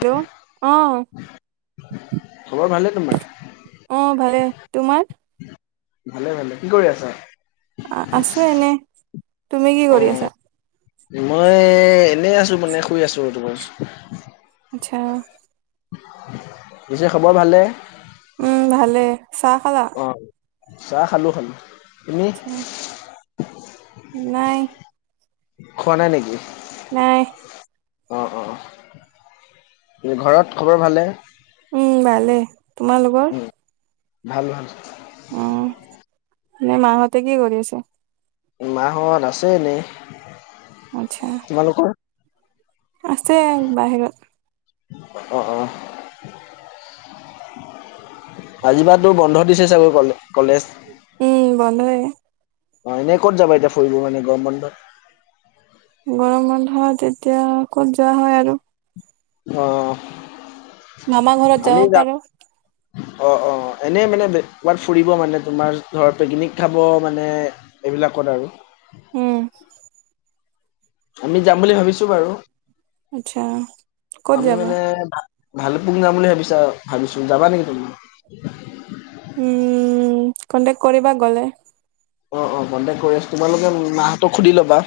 Hello অ খবৰ ভালে তোমাৰ? অ ভালে তোমাৰ ভালে ভালে কি কৰি আছা? আছো এনে তুমি কি কৰি অ', আছা? মই এনেই আছো মানে শুই আছো আৰু তোমাৰ। আচ্ছা। পিছে খবৰ ভালে? উম ভালে চাহ, খালা। অ', চাহ, খালোঁ খালোঁ। আ নাই খোৱা নাই নেকি? নাই। অ অ অ। ঘৰত খবৰ ভানে! উম ভালে। তোমালোকৰ? উম। ভাল ভাল। উম। এনে মাহঁতে কি কৰি আছে? মাঁহত, আছে এনে। আচ্ছা। তোমালোকৰ? আছে আৰু বাহিৰত। অ অ অ। আজিৰপৰাটো বন্ধ দিছে চাগৈ কলে কলেজ উম বন্ধয়ে। অ এনে ক'ত যাবা এতিয়া ফুৰিব হয়নে গৰম বন্ধত? গৰম, বন্ধত এতিয়া ক'ত যোৱা হয় আৰু। অ, মামা ঘৰত যাব আমি যাম। পাৰো অ অ। এনেই মানে বে ক'ৰবাত ফুৰিব মানে তোমাৰ ধৰ পিকনিক, খাব মানে এইবিলাকত আৰু। উম আমি যাম বুলি ভাবিছোঁ বাৰু। আচ্ছা ক'ত আমি যাবা মানে ভালেপুংগ্ৰামলে, বিছা ভাবিছো যাবা নেকি তুমি? উম কণ্টেক্ট কৰিবা গ'লে। অ, অ। কণ্টেক্ট কৰি আছো, তোমালোকে মাঁহতক সুধি ল'বা।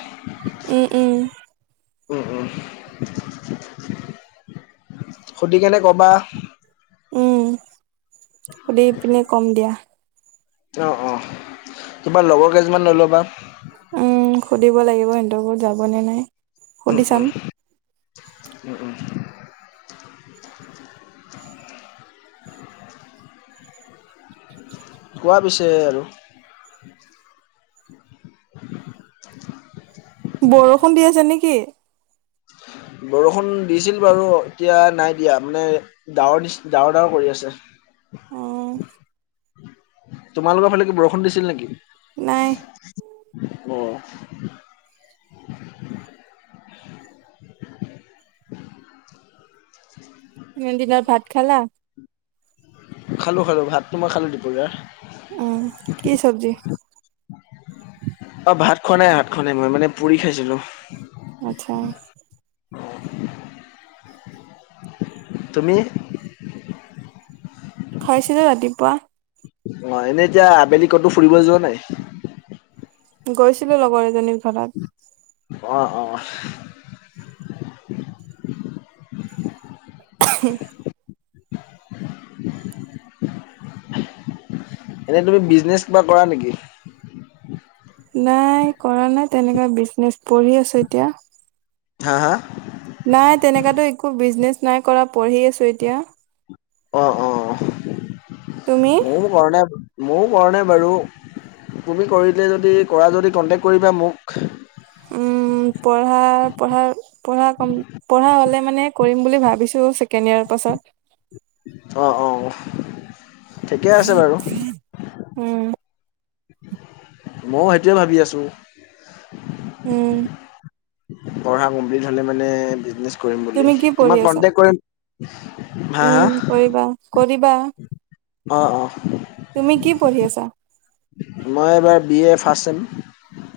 উম, উম। উম, উম। সুধিকেনে ক'বা। উম সুধি পিনে কম দিয়া। অ' অ' তোমাৰ লগৰ কেইজনীমান লৈ ল'বা। উম, সুধিব লাগিব সিহঁতকো যাবনে নাই। উম, সুধি চাম উম উম উম। [inaudible] কোৱা পিছে আৰু। [inaudible] বৰষুণ দি আছে নেকি? বৰষুণ দিছিল বাৰু, এতিয়া নাই দিয়া। মানে, ডাৱৰ দিছ ডাৱৰ ডাৱৰ কৰি উম আছে। তোমালোকৰ ফালে কি বৰষুণ দিছিল নেকি? নাই অ'। [inaudible] তুমি দিনত ভাত খালা? খালোঁ খালোঁ, ভাতটো মই খালো দুপৰীয়া। অ' কি চবজি? অ' ভাত খোৱা নাই, ভাত খোৱা নাই মই, মানে পুৰি খাইছিলো। আটচ্ছা। তুমি? খাইছিলো ৰাতিপুৱা। অ' এনে এতিয়া আবেলি ক'তো ফুৰিব যোৱা নাই? গৈছিলো লগৰ এজনীৰ ঘৰত। অ' অ'। [inaudible] [inaudible] এনেই তুমি বিজনেছ কিবা কৰা নেকি? নাই কৰা নাই, তেনেকা বিজনেছ পঢ়ি আছো এতিয়া। হা হা? নাই তেনেকাতো একো বিজনেছ নাই কৰা, পঢ়ি আছো এতিয়া। অঁ অঁ। তুমি? তুমি কাৰা নাই, মইও কৰা নাই বাৰু। তুমি কৰিলে যদি কৰা যদি কণ্টেক্ট কৰিবা মোক। উম, পঢ়া পঢ়া পঢ়া কম পঢ়া হ'লে মানে কৰিম বুলি ভাবিছো, ছেকেণ্ড ইয়েৰ পাছত। অ' অ' ঠিকে আছে বাৰু। উম। মও সেইটোৱে ভাবি আছো। উম। পঢ়া কমপ্লিট হ'লে মানে বিজনেছ কৰিম বুলি, তুমি কি পঢ়ি তোমাক আছা কন্তেক কৰিম। হা হা? উম কৰিবা কৰিবা। অ' অ' তুমি কি পঢ়ি আছা মই এবাৰ বি এ ফাছ চেম।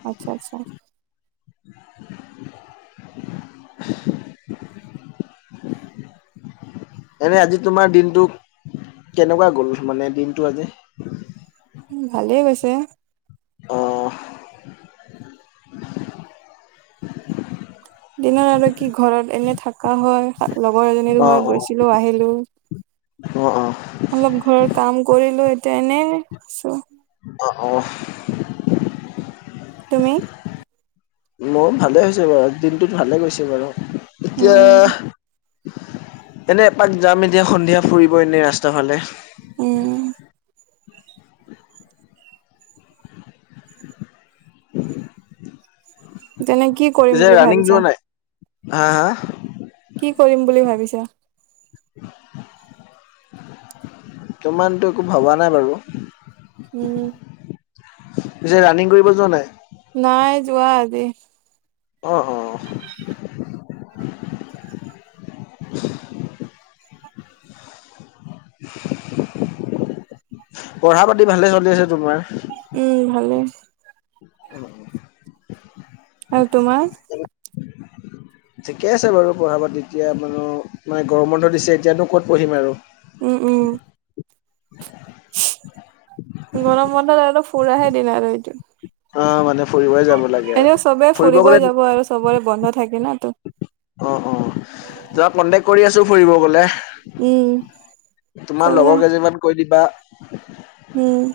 আটচ্ছা আটচ্ছা। [inaudible] [inaudible] এনেই আজি তোমাৰ দিনটো, কেনেকুৱা গ'ল মানে দিনটো আজি? উম' ভালেই গৈছে। অঁহ' দিনত আৰু কি ঘৰত এনেই থাকা হয়। লগৰ এজনীৰ অ', ঘৰত অ', গৈছিলো, আহিলো। অ', অ', অলপ ঘৰৰ কাম কৰিলো এতিয়া এনেই আছো। অঁ' অঁ' তুমি? মও ভালে হৈছে বাৰু, দিনটোত ভালে গৈছে বাৰু। উম উম এতিয়া- তেনে এপাক যাম এতিয়া সন্ধিয়া ফুৰিব এনেই ৰাস্তাৰ ফালে। উম' তেনে কি কৰিম পিছে বুলি ৰাণিং ভাবিছা যোৱা নাই? হাঁ হাঁ! কি কৰিম বুলি ভাবিছা? বতমানতো একো ভবা নাই বাৰু। উম উম' পিছে ৰাণিং কৰিব যোৱা নাই? নাই যোৱা আজি। অঁ' অঁ' পঢ়া পাতি ভালে চলি আছে তোমাৰ। উম' ভালে। অ অ' আৰু তোমাৰ? ঠিকে আছে বাৰু পঢ়া পাতি, তেতিয়া মানে মানে গৰম বন্ধ দিছে এতিয়ানো ক'ত পঢ়িম আৰু। উম' উম' গৰম বন্ধত আৰু ফুৰাহে দিন আৰু এইটো। অঁ' মানে ফুৰিবই যাব- লাগে আৰু এনেও চবেই ফুৰিব গ'লে ফুৰিবই যাব আৰু চবৰে বন্ধ থাকে ন তো- অঁ' অ‍ঁ' যোৱা কণ্টেক কৰি আছো ফুৰিব গলে। উম তোমাৰ কৰিবা লগৰ কেইজনীমান কৈ দিবা। উম'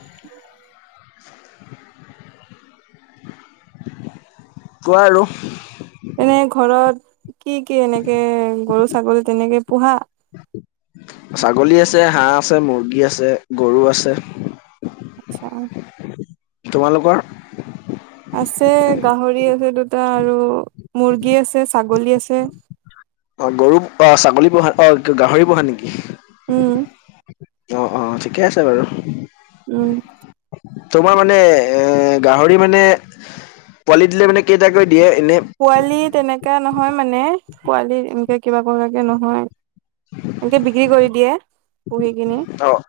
[inaudible] [inaudible] কোৱা আৰু। তেনে ঘৰত কি কি এনেকে গৰু, ছাগলী তেনেকে পোহা। ছাগলী আছে, হাঁহ আছে, মুৰ্গী আছে, গৰু আছে। আৎচ্ছা। তোমালোকৰ? আছে গাহৰি আছে দুটা আৰু মুৰ্গী আছে, ছাগলী আছে। অ' গৰু আহ ছাগলী পোহা অ গাহৰি পোহা নেকি? উম, অ' অ' ঠিকে আছে বাৰু। উম' তোমাৰ মানে এ গাহৰি মানে পোৱালি দিলে মানে কেইটাকৈ দিয়ে এনেই। পোৱালি তেনেকা নহয় মানে। পোৱালি এনেকে কিবা কৰিবাকে নহয়। এনেকে বিক্ৰী কৰি দিয়ে। পুহি কিনি। অ'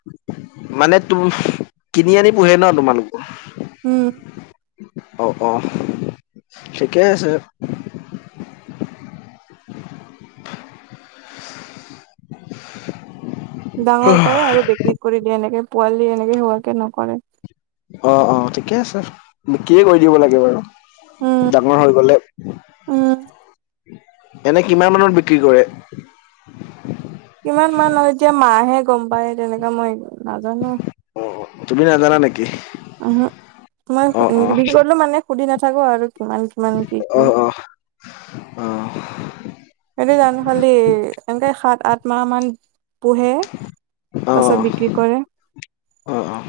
মানে তুম কিনি আনি পোহে ন তোমালোকৰ? উম্। অ' অ' ঠিকে আছে। ডাঙৰ কৰে আৰু বিক্ৰী কৰি দিয়ে, এনেকে পোৱালি এনেকে হোৱাকে নকৰে। অ' অ' ঠিকে আছে বিক্ৰীয়ে কৰি দিব লাগে উম, বাৰু। ডাঙৰ হৈ গ'লে। উম, এনেই কিমান মানত বিক্ৰী কৰে? কিমান মান লয় এতিয়া মাইহে গম পায় তেনেকুৱা মই নাজানো। অ' তুমি নাজানা নেকি? উহ। মই অ অ বিক্ৰী কৰিলেও মানে সুধি নাথাকো আৰু কিমান কিমান কি কি? আহ। সেইটো জানো খালি এনেকে সাত, আঠ মাহ মান পোহে অ তাৰ পিছত বিক্ৰী কৰে। অ' অ'।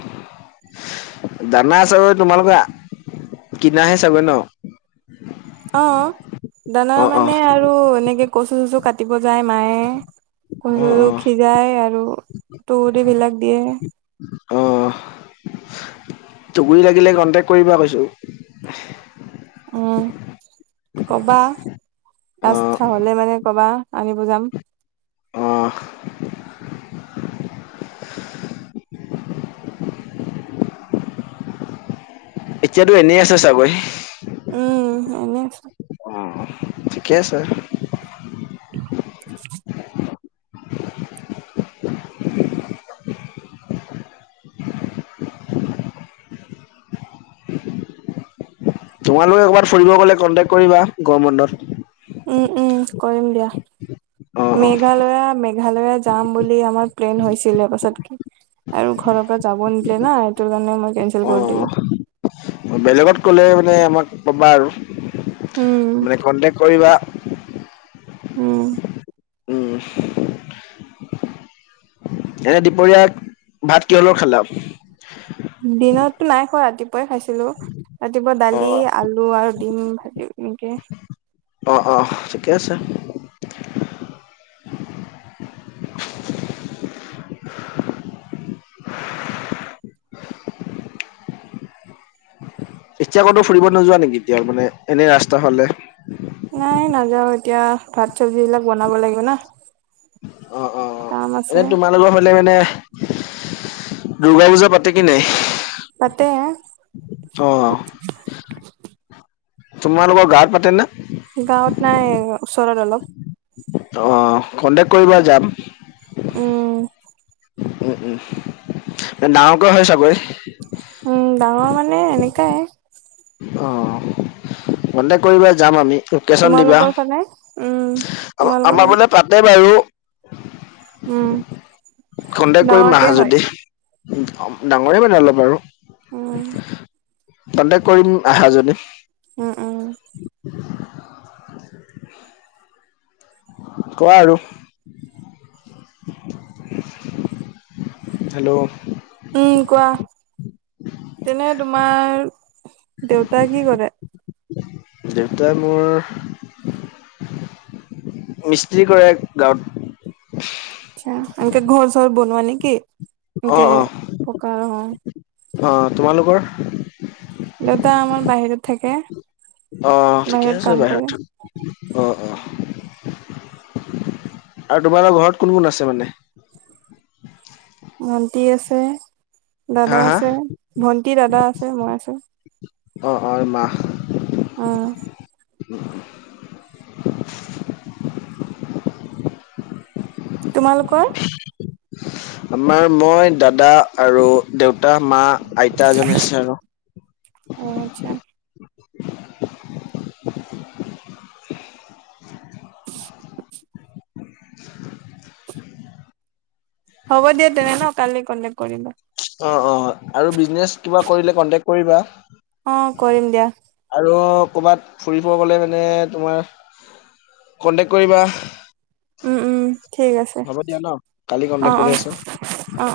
দানা চাগৈ তোমালোকৰ কিনাহে চাগৈ ন? অ' দানা অ অ মানে আৰু এনেকে কচু -চচু কাটিব যায় মাইয়ে অ কচু অ সিজাই আৰু তুহ [unintelligible] বিলাক দিয়ে। অ' তুহ গুৰি লাগিলে কন্টেক কৰিবা কৈছো। উম্ কবা অ ৰাস্তা হ'লে মানে কবা আনিব যাম। অহ্। এতিয়াতো এনেই আছে চাগৈ? উম্ এনেই আছো। অ' [unintelligible] [unintelligible] [unintelligible] তোমালোক একবাৰ ফুৰিব গ'লে কন্টেক কৰিবা গৰম বন্ধত। উম উম কৰিম দিয়া। অ অ মেঘালয়া ম মেঘালয়া যাম বুলি আমাৰ প্লেন হৈছিল, তাৰ পাছত কি আৰু ঘৰ যাব নিদিলে না সেইটো কাৰণে মই কৰি দিলো অ' বেলেগত কলে মানে আমাক পাবা আৰু। উম মানে কন্টেক কৰিবা। উম্। উম এনে দুপৰীয়া ভাত কিহৰ লগত খালা? দিনত নাই খোৱা। ৰাতিপুৱাই খাইছিলো ৰাতিপুৱা অ দালি, আলু আৰু দিম, ভালি এনেকে। অঁ অঁ ঠিকে আছে- এতিয়া আকৌতো ফুৰিব নোযোৱা নেকি এতিয়া মানে এনে ৰাস্তা ফালে- নাই নাযাওঁ এতিয়া ভাত চব্জ বিলাক বনাব লাগিব না- অ অ অ কাম আছে এনে তোমালোকৰ ফালে মানে- দুৰ্গা পূজা পাতি কিনে পতে- অ তোমালোকৰ গাৱঁত পাতে না- গাঁৱত নাই ওচৰত অলপ- অ কণ্টেকট কৰিব যাম- উম। উম, উম, ডাঙৰকৈ হয় চাগৈ। উম, ডাঙৰ মানে এনকাৱাই। অ', কণ্টেক কৰিব বা, যাম আমি। লোকেশ্যন দিবা, তোমালোকৰ ফালে উম অ, তোমালোকৰ আমাৰ পিনে ফালে পাতে বাৰু। উম। খন্তেক কৰিম ডাঙৰকে আহা হয় যদি, ডাঙৰে পাতে অলপ বাৰু। উম কন্তেক কৰিম আহা যদি। উম উম কোৱা আৰু। হেল্ল'। উম, কোৱা, তেনে তোমাৰ দেউতাই কি কৰে? দেউতাই মোৰ মিস্ত্ৰ্ৰী কৰে গাঁৱত। আটছা, এনকে ঘৰ চৰ বনোৱাা নেকি? এনকে অ', অ', পকা অ। অ, তোমালোকৰ? দেউতা আমাৰ বাহিৰত থাকে। অ', থিকে আছে কাম কৰে বাহিৰত থা অ', অ', আৰু তোমালোকৰ ঘৰত কোন কোন আছে মানে? ভণ্টি আছে, হা, দাদা হা? আছে, ভন্টি দাদা আছে, মই আছো। অ', অ', মাহ। অ। [inaudible] তোমালোকৰ? আমাৰ মই, দাদা আৰু দেউতা, মা আইতা এজনী আছে আৰু। অ, আটচ্ছা। [inaudible] হ'ব দিয়া তেনে ন কালি কন্টেক কৰিম। অ, অ, আৰু বিজনেচ কিবা কৰিলে কন্টেক কৰিবা। অ, কৰিম দিয়া। আৰু ক'ৰবাত ফুৰিব গ'লে মানে তোমাৰ, কণ্টেক কৰিবা। উম, উম, ঠিক আছে, হ'ব দিয়া ন' কালি অ, কন্টেক্ট কৰি আছোঁ। অ।